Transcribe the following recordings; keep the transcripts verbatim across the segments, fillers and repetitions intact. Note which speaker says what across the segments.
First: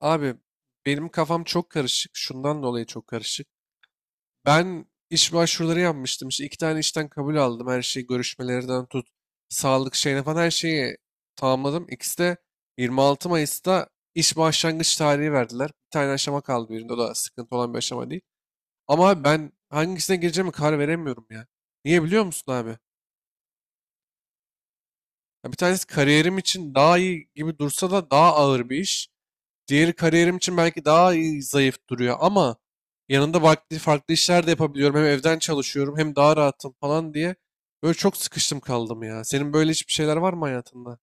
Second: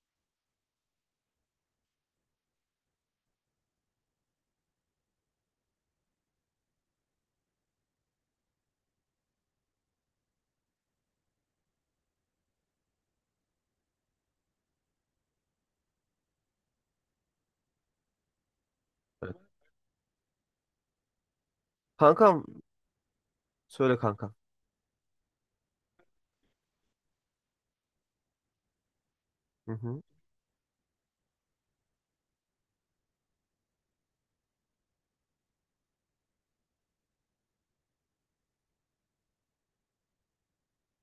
Speaker 1: Abi benim kafam çok karışık. Şundan dolayı çok karışık. Ben iş başvuruları yapmıştım. İşte iki tane işten kabul aldım. Her şeyi görüşmelerden tut. Sağlık şeyine falan her şeyi tamamladım. İkisi de 26 Mayıs'ta iş başlangıç tarihi verdiler. Bir tane aşama kaldı birinde. O da sıkıntı olan bir aşama değil. Ama abi
Speaker 2: Evet.
Speaker 1: ben hangisine gireceğimi karar veremiyorum ya. Niye biliyor
Speaker 2: Kankam,
Speaker 1: musun abi?
Speaker 2: söyle kankam.
Speaker 1: Ya bir tanesi kariyerim için daha iyi gibi dursa da daha ağır bir iş.
Speaker 2: Hı
Speaker 1: Diğeri
Speaker 2: hı.
Speaker 1: kariyerim için belki daha iyi, zayıf duruyor ama yanında farklı, farklı işler de yapabiliyorum. Hem evden çalışıyorum hem daha rahatım falan diye. Böyle çok sıkıştım kaldım ya. Senin böyle hiçbir şeyler var mı hayatında?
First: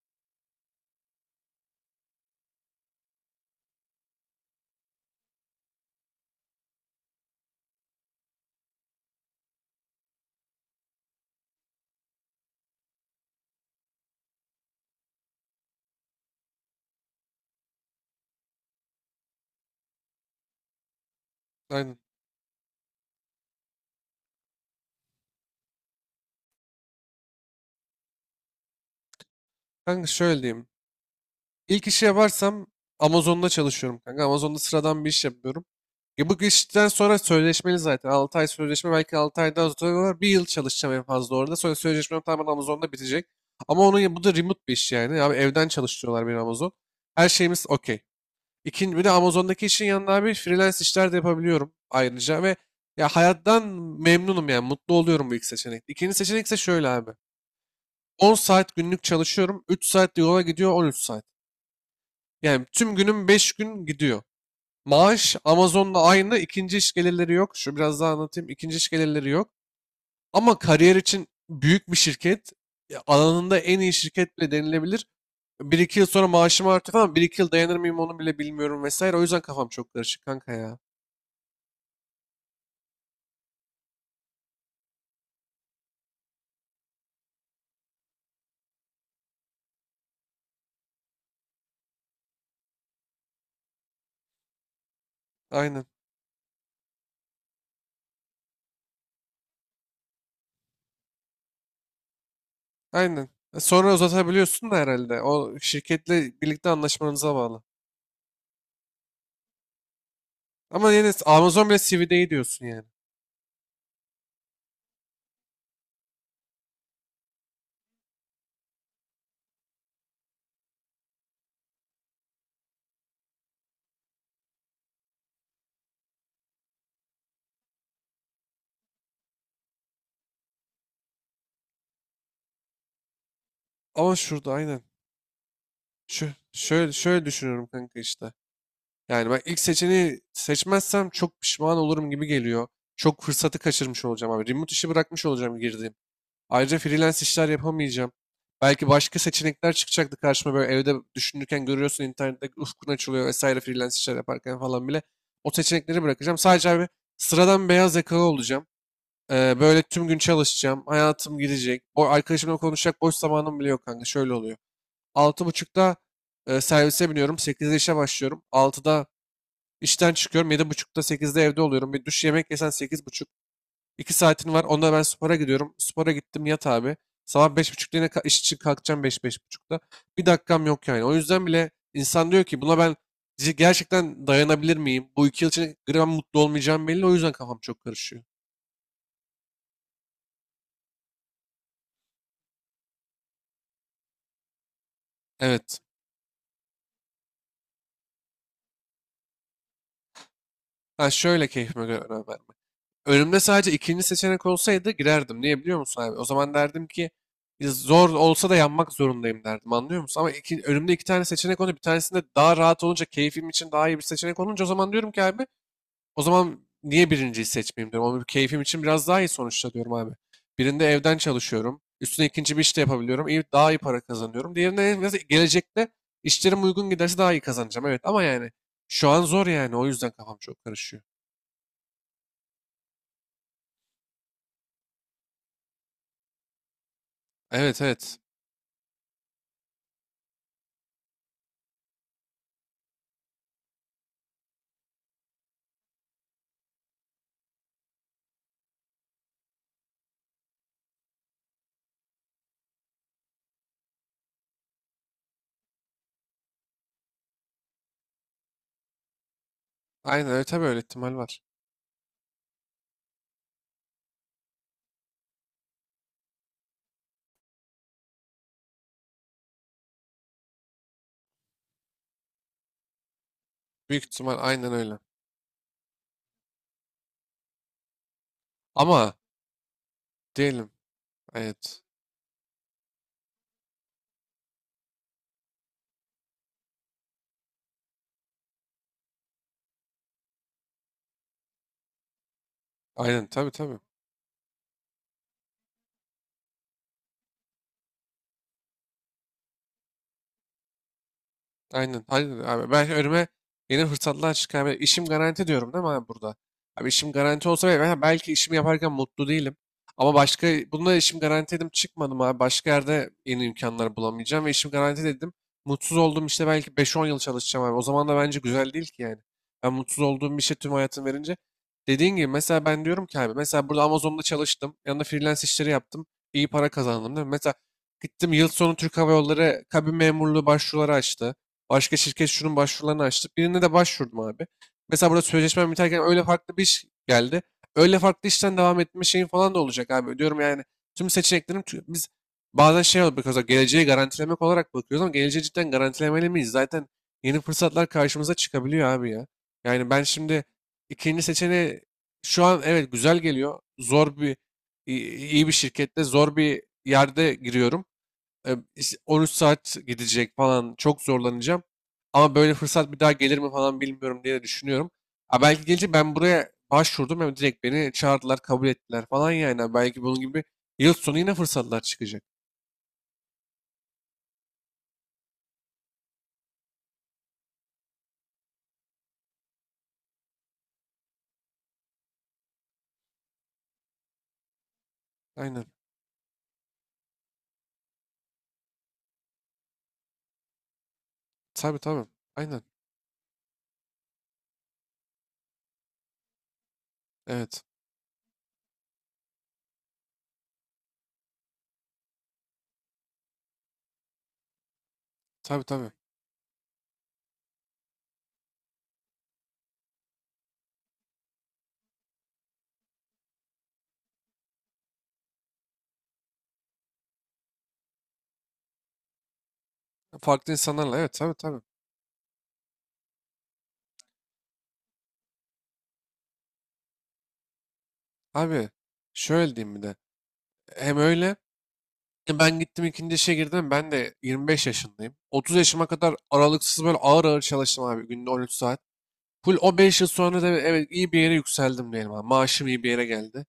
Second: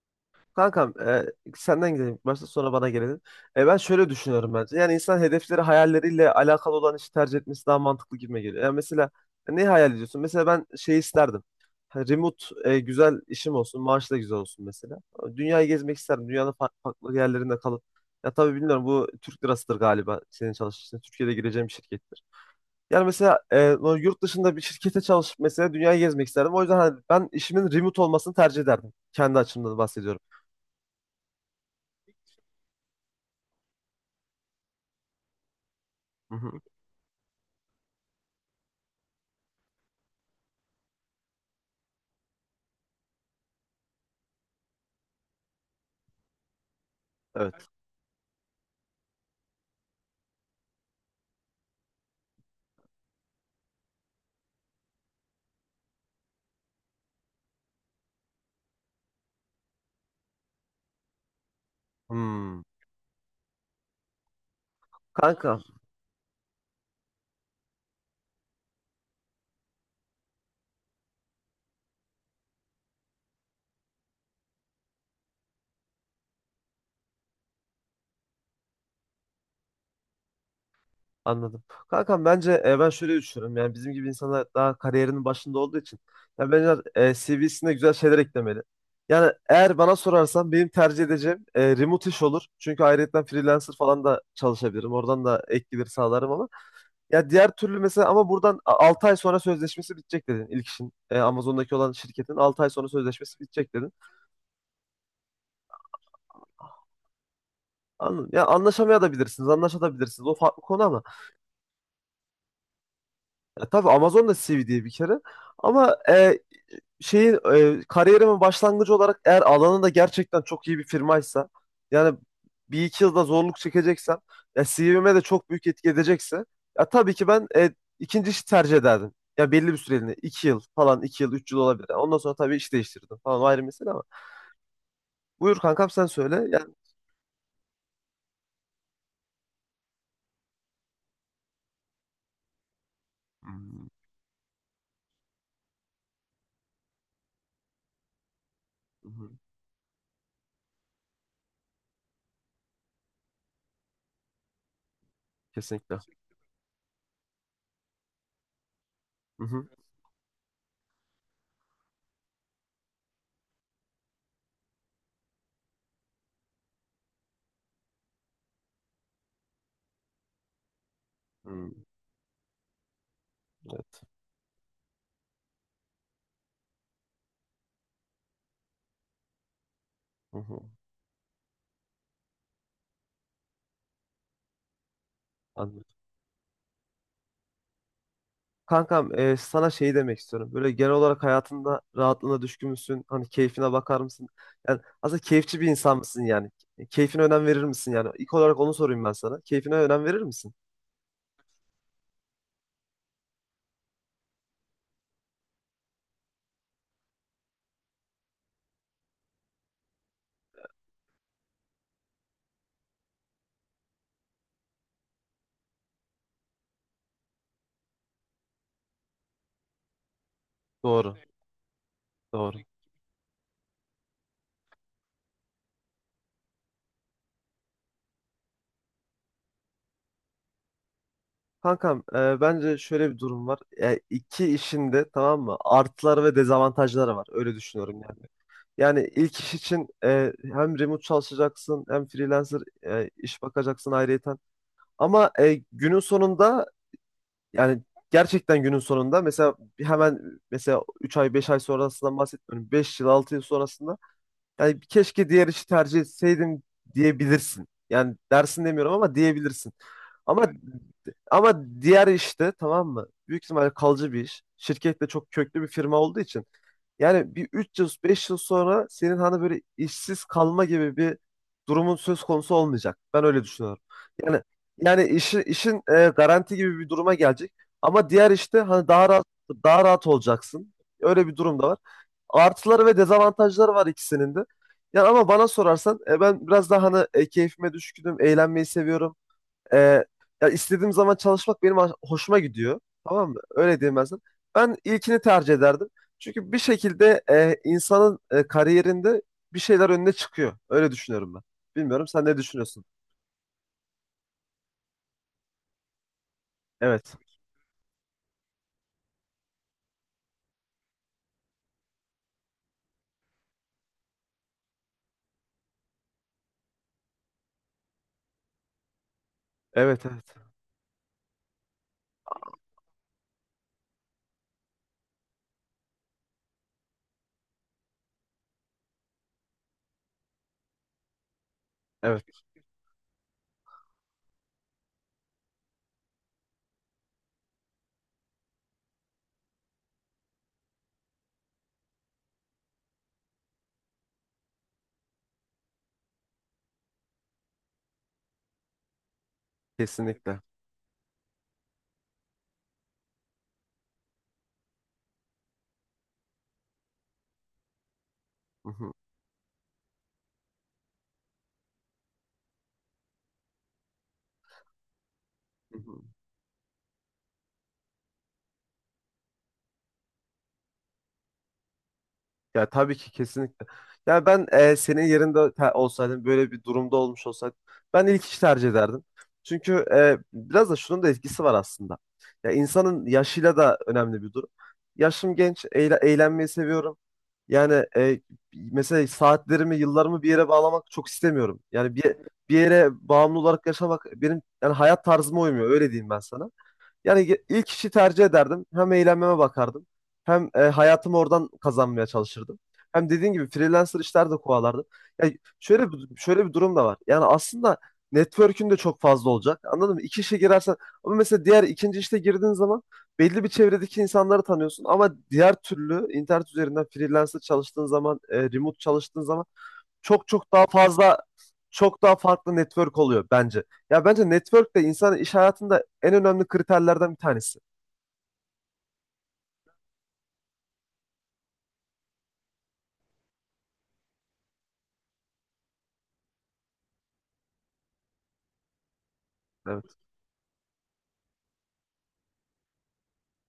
Speaker 2: Kankam, e, senden gidelim. Başta sonra bana gelelim. E, ben şöyle düşünüyorum bence. Yani insan hedefleri hayalleriyle alakalı olan işi tercih etmesi daha mantıklı gibime geliyor. Yani mesela ne hayal ediyorsun? Mesela ben şey isterdim. Ha, remote e, güzel işim olsun. Maaş da güzel olsun mesela. Dünyayı gezmek isterdim. Dünyanın farklı, farklı yerlerinde kalıp. Ya tabii bilmiyorum, bu Türk lirasıdır galiba senin çalıştığın. Türkiye'de gireceğim bir
Speaker 1: Aynen.
Speaker 2: şirket. Yani mesela e, o yurt dışında bir şirkete çalışıp mesela dünyayı gezmek isterdim. O yüzden hani ben işimin remote olmasını tercih ederdim. Kendi açımdan
Speaker 1: Kanka
Speaker 2: bahsediyorum.
Speaker 1: şöyle diyeyim. İlk işi yaparsam Amazon'da çalışıyorum kanka. Amazon'da sıradan bir iş yapıyorum. E
Speaker 2: Hı
Speaker 1: bu
Speaker 2: hı.
Speaker 1: işten sonra sözleşmeli zaten. altı ay sözleşme, belki altı aydan sonra bir yıl çalışacağım en fazla orada. Sonra sözleşmem tamamen Amazon'da bitecek. Ama onun bu da remote bir iş yani. Abi evden çalıştırıyorlar beni Amazon. Her şeyimiz
Speaker 2: Evet.
Speaker 1: okey. İkinci, bir de Amazon'daki işin yanında abi freelance işler de yapabiliyorum ayrıca ve ya hayattan memnunum yani mutlu oluyorum bu ilk seçenek. İkinci seçenek ise şöyle abi. on saat günlük çalışıyorum. üç saat de yola gidiyor, on üç saat.
Speaker 2: Hmm.
Speaker 1: Yani tüm günüm beş gün gidiyor. Maaş
Speaker 2: Kanka,
Speaker 1: Amazon'la aynı. İkinci iş gelirleri yok. Şu biraz daha anlatayım. İkinci iş gelirleri yok. Ama kariyer için büyük bir şirket, ya alanında en iyi şirket bile denilebilir. Bir iki yıl sonra maaşım artıyor falan. Bir iki yıl dayanır mıyım onu bile bilmiyorum vesaire. O yüzden kafam çok karışık kanka ya.
Speaker 2: anladım. Kankam, bence e, ben şöyle düşünüyorum. Yani bizim gibi insanlar daha kariyerinin başında olduğu için yani bence e, C V'sine güzel şeyler eklemeli. Yani eğer bana sorarsan benim tercih edeceğim e, remote iş olur. Çünkü ayrıyetten freelancer falan da çalışabilirim. Oradan da ek
Speaker 1: Aynen.
Speaker 2: gelir sağlarım ama ya diğer türlü mesela, ama buradan altı ay sonra sözleşmesi bitecek dedin ilk işin. E, Amazon'daki olan şirketin altı ay sonra
Speaker 1: Aynen.
Speaker 2: sözleşmesi
Speaker 1: E,
Speaker 2: bitecek dedin.
Speaker 1: Sonra uzatabiliyorsun da herhalde. O şirketle birlikte anlaşmanıza bağlı.
Speaker 2: Anladım. Ya anlaşamaya da bilirsiniz, anlaşabilirsiniz. O farklı konu
Speaker 1: Ama
Speaker 2: ama.
Speaker 1: yine Amazon bile C V'de iyi diyorsun yani.
Speaker 2: Ya tabii, Amazon da C V diye bir kere. Ama e, şeyi e, kariyerimin başlangıcı olarak eğer alanında gerçekten çok iyi bir firmaysa, yani bir iki yılda zorluk çekeceksem, ya C V'me de çok büyük etki edecekse ya tabii ki ben e, ikinci işi tercih ederdim. Ya belli bir süreliğine iki yıl falan, iki yıl üç yıl olabilir. Yani ondan sonra tabii iş değiştirdim falan, o ayrı mesele ama.
Speaker 1: Ama şurada aynen.
Speaker 2: Buyur kankam, sen
Speaker 1: Şu
Speaker 2: söyle. Yani...
Speaker 1: şöyle şöyle düşünüyorum kanka işte. Yani ben ilk seçeneği seçmezsem çok pişman olurum gibi geliyor. Çok
Speaker 2: Hı
Speaker 1: fırsatı
Speaker 2: hı,
Speaker 1: kaçırmış olacağım abi. Remote işi bırakmış olacağım girdiğim. Ayrıca freelance işler yapamayacağım. Belki
Speaker 2: hı
Speaker 1: başka
Speaker 2: hı.
Speaker 1: seçenekler çıkacaktı karşıma, böyle evde düşünürken görüyorsun internette ufkun açılıyor vesaire freelance işler yaparken falan bile. O
Speaker 2: Kesinlikle.
Speaker 1: seçenekleri bırakacağım. Sadece abi sıradan beyaz yakalı olacağım.
Speaker 2: Hı
Speaker 1: Ee,
Speaker 2: hı,
Speaker 1: böyle tüm gün çalışacağım. Hayatım gidecek. O arkadaşımla konuşacak boş zamanım bile yok kanka. Şöyle oluyor. altı buçukta e, servise biniyorum. sekizde işe başlıyorum. Altıda işten çıkıyorum. Yedi buçukta, sekizde evde
Speaker 2: hı,
Speaker 1: oluyorum. Bir duş, yemek yesen sekiz buçuk.
Speaker 2: evet.
Speaker 1: İki saatin var. Onda ben spora gidiyorum. Spora gittim, yat abi. Sabah beş buçukta yine ka- iş için kalkacağım, beş, beş buçukta. Bir
Speaker 2: Hı hı,
Speaker 1: dakikam yok yani. O yüzden bile insan diyor ki buna ben c- gerçekten dayanabilir miyim? Bu iki yıl içinde
Speaker 2: anladım.
Speaker 1: gram mutlu olmayacağım belli. O yüzden kafam çok karışıyor.
Speaker 2: Kankam, e, sana şey demek istiyorum. Böyle genel olarak hayatında rahatlığına düşkün müsün? Hani keyfine bakar mısın? Yani aslında keyifçi bir
Speaker 1: Evet.
Speaker 2: insan mısın yani? E, Keyfine önem verir misin yani? İlk olarak onu sorayım ben sana. Keyfine önem verir misin?
Speaker 1: Ha şöyle, keyfime göre önem vermek. Önümde sadece ikinci seçenek olsaydı girerdim. Niye biliyor musun abi? O zaman derdim ki zor olsa da yanmak zorundayım derdim, anlıyor musun? Ama iki, önümde iki tane seçenek olunca, bir tanesinde daha rahat olunca, keyfim için daha iyi bir seçenek olunca o zaman diyorum ki abi, o zaman niye birinciyi seçmeyeyim diyorum. Ama bir keyfim için biraz daha iyi sonuçta diyorum abi. Birinde
Speaker 2: Doğru,
Speaker 1: evden çalışıyorum. Üstüne ikinci
Speaker 2: doğru.
Speaker 1: bir iş de yapabiliyorum. İyi, daha iyi para kazanıyorum. Diğerinde en gelecekte işlerim uygun giderse daha iyi kazanacağım. Evet ama yani şu an zor yani. O yüzden kafam çok karışıyor.
Speaker 2: Kankam, e, bence şöyle bir durum var. E, iki işin de tamam mı? Artıları ve dezavantajları var. Öyle
Speaker 1: Evet,
Speaker 2: düşünüyorum
Speaker 1: evet.
Speaker 2: yani. Yani ilk iş için e, hem remote çalışacaksın, hem freelancer e, iş bakacaksın ayrıyeten. Ama e, günün sonunda, yani gerçekten günün sonunda mesela bir- hemen, mesela üç ay beş ay sonrasından bahsetmiyorum. Beş yıl altı yıl sonrasında yani keşke diğer işi tercih etseydim diyebilirsin. Yani dersin demiyorum, ama diyebilirsin.
Speaker 1: Aynen
Speaker 2: Ama
Speaker 1: öyle,
Speaker 2: yani,
Speaker 1: tabii öyle ihtimal var.
Speaker 2: ama diğer işte tamam mı? Büyük ihtimalle kalıcı bir iş. Şirket de çok köklü bir firma olduğu için. Yani bir üç yıl beş yıl sonra senin hani böyle işsiz kalma gibi bir durumun söz konusu olmayacak. Ben öyle düşünüyorum.
Speaker 1: Büyük ihtimal
Speaker 2: Yani
Speaker 1: aynen öyle.
Speaker 2: yani işi, işin e, garanti gibi bir duruma gelecek. Ama diğer işte hani daha
Speaker 1: Ama
Speaker 2: rahat, daha rahat
Speaker 1: diyelim
Speaker 2: olacaksın. Öyle bir durum da var,
Speaker 1: evet.
Speaker 2: artıları ve dezavantajları var ikisinin de. Yani ama bana sorarsan e, ben biraz daha hani e, keyfime düşkünüm, eğlenmeyi seviyorum. E, Ya istediğim zaman çalışmak benim hoş- hoşuma gidiyor.
Speaker 1: Aynen,
Speaker 2: Tamam mı?
Speaker 1: tabii tabii.
Speaker 2: Öyle diyeyim ben sana. Ben ilkini tercih ederdim. Çünkü bir şekilde e, insanın e, kariyerinde bir şeyler önüne çıkıyor. Öyle düşünüyorum ben.
Speaker 1: Aynen.
Speaker 2: Bilmiyorum, sen ne
Speaker 1: Aynen abi.
Speaker 2: düşünüyorsun?
Speaker 1: Ben önüme Yeni fırsatlar çıkar. Ben, İşim garanti diyorum değil mi abi burada? Abi işim
Speaker 2: Evet.
Speaker 1: garanti olsa ve ben belki işimi yaparken mutlu değilim. Ama başka bunda işim garanti dedim, çıkmadım abi. Başka yerde yeni imkanlar bulamayacağım ve işim garanti dedim. Mutsuz olduğum işte belki beş on yıl çalışacağım abi. O zaman da bence güzel değil ki yani. Ben mutsuz
Speaker 2: Evet, evet.
Speaker 1: olduğum bir şey tüm hayatım verince. Dediğin gibi mesela ben diyorum ki abi, mesela burada Amazon'da çalıştım. Yanında freelance işleri yaptım. İyi para kazandım değil mi? Mesela gittim, yıl sonu Türk Hava Yolları kabin memurluğu başvuruları açtı. Başka şirket
Speaker 2: Evet,
Speaker 1: şunun başvurularını açtı. Birine de başvurdum abi. Mesela burada sözleşmem biterken öyle farklı bir iş geldi. Öyle farklı işten devam etme şeyin falan da olacak abi. Diyorum yani tüm seçeneklerim tü- biz bazen şey oluyor, mesela geleceği garantilemek olarak bakıyoruz ama geleceği cidden garantilemeli miyiz? Zaten yeni fırsatlar karşımıza çıkabiliyor abi ya. Yani ben
Speaker 2: kesinlikle.
Speaker 1: şimdi ikinci seçeneği, şu an evet, güzel geliyor. Zor bir iyi iyi bir şirkette zor bir yerde giriyorum, e,
Speaker 2: Hı hı,
Speaker 1: iş- on üç saat gidecek falan, çok zorlanacağım. Ama böyle fırsat bir daha gelir mi falan bilmiyorum diye de düşünüyorum. Ha belki
Speaker 2: hı
Speaker 1: gelince,
Speaker 2: hı.
Speaker 1: ben buraya başvurdum, hem direkt beni çağırdılar, kabul ettiler falan yani. Ha, belki bunun gibi yıl sonu yine fırsatlar çıkacak.
Speaker 2: Ya tabii ki, kesinlikle. Ya ben e, senin yerinde te- olsaydım, böyle bir durumda olmuş olsaydım ben ilk işi tercih ederdim. Çünkü e, biraz da şunun da etkisi var aslında. Ya insanın yaşıyla da önemli bir durum. Yaşım
Speaker 1: Aynen.
Speaker 2: genç, eğle- eğlenmeyi seviyorum. Yani e, mesela saatlerimi, yıllarımı bir yere bağlamak çok istemiyorum.
Speaker 1: Tabii
Speaker 2: Yani
Speaker 1: tabii.
Speaker 2: bir, bir
Speaker 1: Aynen.
Speaker 2: yere bağımlı olarak yaşamak benim yani hayat tarzıma uymuyor, öyle diyeyim ben sana. Yani ge-
Speaker 1: Evet.
Speaker 2: ilk işi tercih ederdim. Hem eğlenmeme bakardım. Hem e, hayatımı oradan kazanmaya çalışırdım. Hem dediğin gibi freelancer işler de kovalardım. Yani
Speaker 1: Tabii tabii.
Speaker 2: şöyle bir, şöyle bir durum da var. Yani aslında network'ün de çok fazla olacak. Anladın mı? İki işe girersen, ama mesela diğer ikinci işte girdiğin zaman belli bir çevredeki insanları tanıyorsun, ama diğer türlü internet üzerinden freelancer çalıştığın zaman, e, remote çalıştığın zaman çok
Speaker 1: Farklı
Speaker 2: çok daha
Speaker 1: insanlarla. Evet,
Speaker 2: fazla,
Speaker 1: tabii tabii.
Speaker 2: çok daha farklı network oluyor bence. Ya bence network de insanın iş hayatında en önemli kriterlerden bir tanesi.
Speaker 1: Abi şöyle diyeyim bir de. Hem öyle e, ben gittim, ikinci işe girdim. Ben de yirmi beş yaşındayım. otuz yaşıma kadar aralıksız böyle ağır ağır çalıştım abi. Günde on üç saat. Full o
Speaker 2: Evet.
Speaker 1: beş yıl sonra da evet iyi bir yere yükseldim diyelim abi. Maaşım iyi bir yere geldi.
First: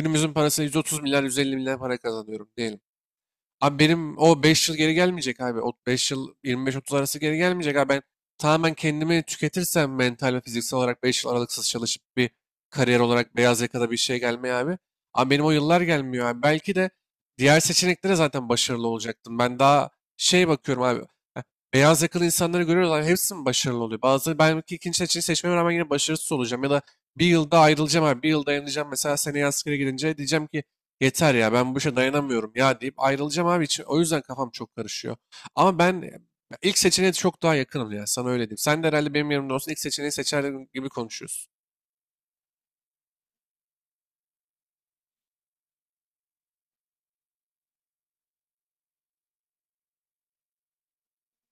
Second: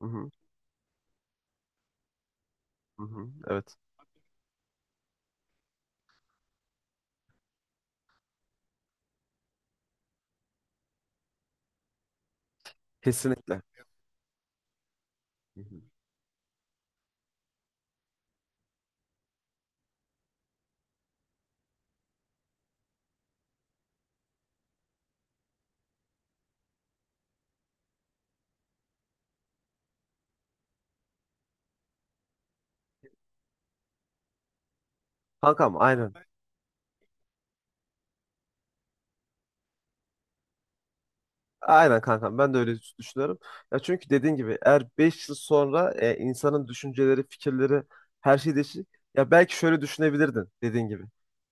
Speaker 2: Hı hı,
Speaker 1: parasıyla yüz otuz milyar, yüz elli milyar para kazanıyorum diyelim.
Speaker 2: hı hı, evet.
Speaker 1: Abi benim o beş yıl geri gelmeyecek abi. O beş yıl yirmi beş otuz arası geri gelmeyecek abi. Ben tamamen kendimi tüketirsem mental ve fiziksel olarak beş yıl aralıksız çalışıp bir kariyer olarak beyaz
Speaker 2: Kesinlikle.
Speaker 1: yakada bir şey gelmeye abi. Ama benim o
Speaker 2: Hı
Speaker 1: yıllar
Speaker 2: hı.
Speaker 1: gelmiyor abi. Belki de diğer seçeneklere zaten başarılı olacaktım. Ben daha şey bakıyorum abi. Heh, Beyaz yakalı insanları görüyoruz abi. Hepsi mi başarılı oluyor? Bazıları, ben belki ikinci seçeneği seçmeme rağmen yine başarısız olacağım. Ya da bir yılda ayrılacağım abi. Bir yıl dayanacağım. Mesela seneye askere gidince diyeceğim ki yeter ya, ben bu işe dayanamıyorum ya deyip ayrılacağım abi için. O yüzden kafam çok karışıyor.
Speaker 2: Kankam,
Speaker 1: Ama ben
Speaker 2: aynen.
Speaker 1: e, ilk seçeneğe çok daha yakınım ya, sana öyle diyeyim. Sen de herhalde benim yerimde olsun ilk seçeneği seçer gibi konuşuyorsun.
Speaker 2: Aynen kankam, ben de öyle düşünüyorum. Ya çünkü dediğin gibi, eğer beş yıl sonra e, insanın düşünceleri, fikirleri, her şey değişir. Ya belki şöyle düşünebilirdin dediğin gibi.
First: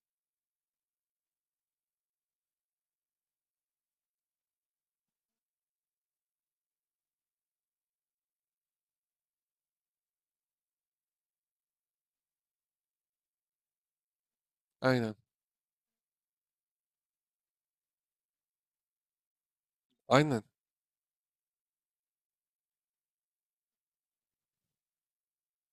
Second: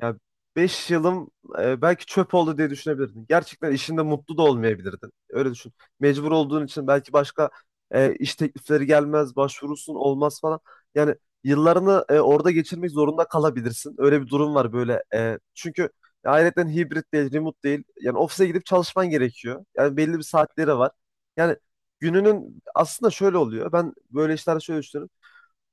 Speaker 2: Ya beş yılım e, belki çöp oldu diye düşünebilirdin. Gerçekten işinde mutlu da olmayabilirdin. Öyle düşün. Mecbur olduğun için belki başka e, iş teklifleri gelmez, başvurursun olmaz falan. Yani yıllarını e, orada geçirmek zorunda kalabilirsin. Öyle bir durum var böyle.
Speaker 1: Aynen.
Speaker 2: E, çünkü Ayrıca hibrit değil, remote değil. Yani ofise gidip çalışman gerekiyor. Yani belli bir
Speaker 1: Aynen.
Speaker 2: saatleri var. Yani gününün aslında şöyle oluyor. Ben böyle işlerde şöyle düşünüyorum.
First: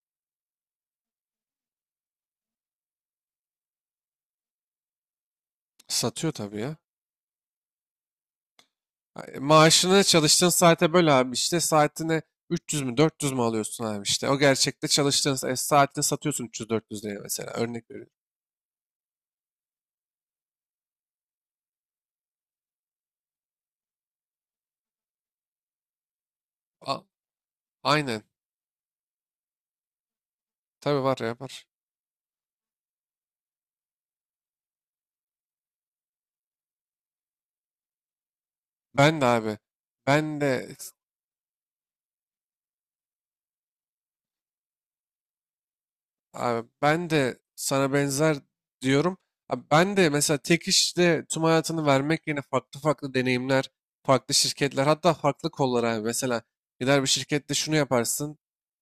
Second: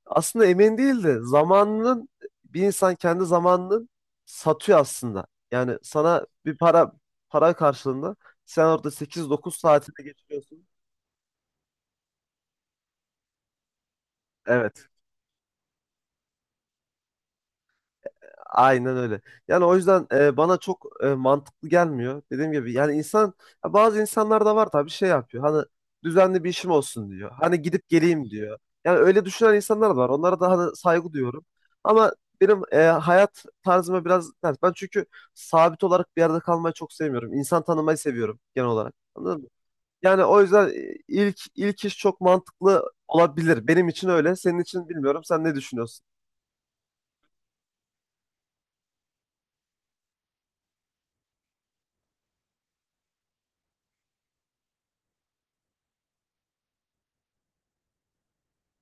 Speaker 2: Aslında emin değil de zamanının, bir insan kendi zamanını satıyor aslında. Yani sana
Speaker 1: Satıyor
Speaker 2: bir
Speaker 1: tabii ya.
Speaker 2: para para karşılığında sen orada sekiz
Speaker 1: Ay,
Speaker 2: dokuz
Speaker 1: maaşını
Speaker 2: saatini
Speaker 1: çalıştığın
Speaker 2: geçiriyorsun.
Speaker 1: saate böl abi, işte saatine üç yüz mü dört yüz mü alıyorsun abi işte. O gerçekte
Speaker 2: Evet.
Speaker 1: çalıştığın sa- e, saatini satıyorsun üç yüz dört yüz liraya, mesela örnek veriyorum.
Speaker 2: Aynen öyle. Yani o yüzden e, bana çok e, mantıklı gelmiyor. Dediğim gibi yani insan, ya bazı insanlar da var tabii şey yapıyor. Hani düzenli bir işim
Speaker 1: A-
Speaker 2: olsun diyor. Hani gidip
Speaker 1: Aynen.
Speaker 2: geleyim diyor. Yani öyle düşünen insanlar da var. Onlara da hani
Speaker 1: Tabii
Speaker 2: saygı
Speaker 1: var ya,
Speaker 2: duyuyorum.
Speaker 1: var.
Speaker 2: Ama benim e, hayat tarzıma biraz ters. Ben çünkü sabit olarak bir yerde kalmayı çok sevmiyorum. İnsan tanımayı seviyorum genel olarak.
Speaker 1: Ben de
Speaker 2: Anladın mı?
Speaker 1: abi.
Speaker 2: Yani
Speaker 1: Ben
Speaker 2: o yüzden
Speaker 1: de
Speaker 2: e, ilk ilk iş çok mantıklı olabilir. Benim için öyle. Senin için bilmiyorum. Sen ne düşünüyorsun?
Speaker 1: Abi ben de sana benzer diyorum. Abi ben de mesela tek işte tüm hayatını vermek yerine farklı farklı deneyimler, farklı şirketler, hatta farklı kollar abi. Mesela gider bir şirkette şunu yaparsın,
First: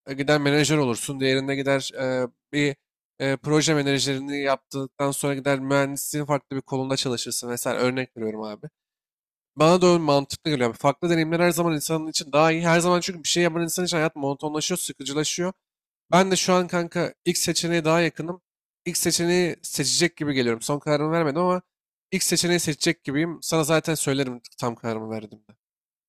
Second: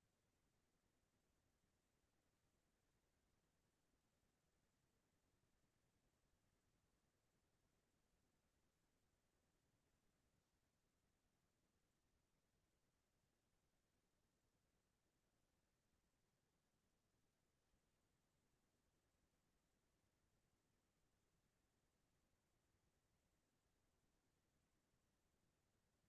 Speaker 1: e, gider menajer olursun, diğerinde gider e, bir e, proje menajerini yaptıktan sonra gider mühendisliğin farklı bir kolunda çalışırsın. Mesela örnek veriyorum abi. Bana da öyle mantıklı geliyor. Yani farklı deneyimler her zaman insanın için daha iyi. Her zaman çünkü bir şey yapan insan için hayat monotonlaşıyor, sıkıcılaşıyor. Ben de şu an kanka ilk seçeneğe daha yakınım. İlk seçeneği seçecek gibi geliyorum. Son kararımı vermedim ama ilk seçeneği seçecek gibiyim. Sana zaten söylerim tam kararımı verdim.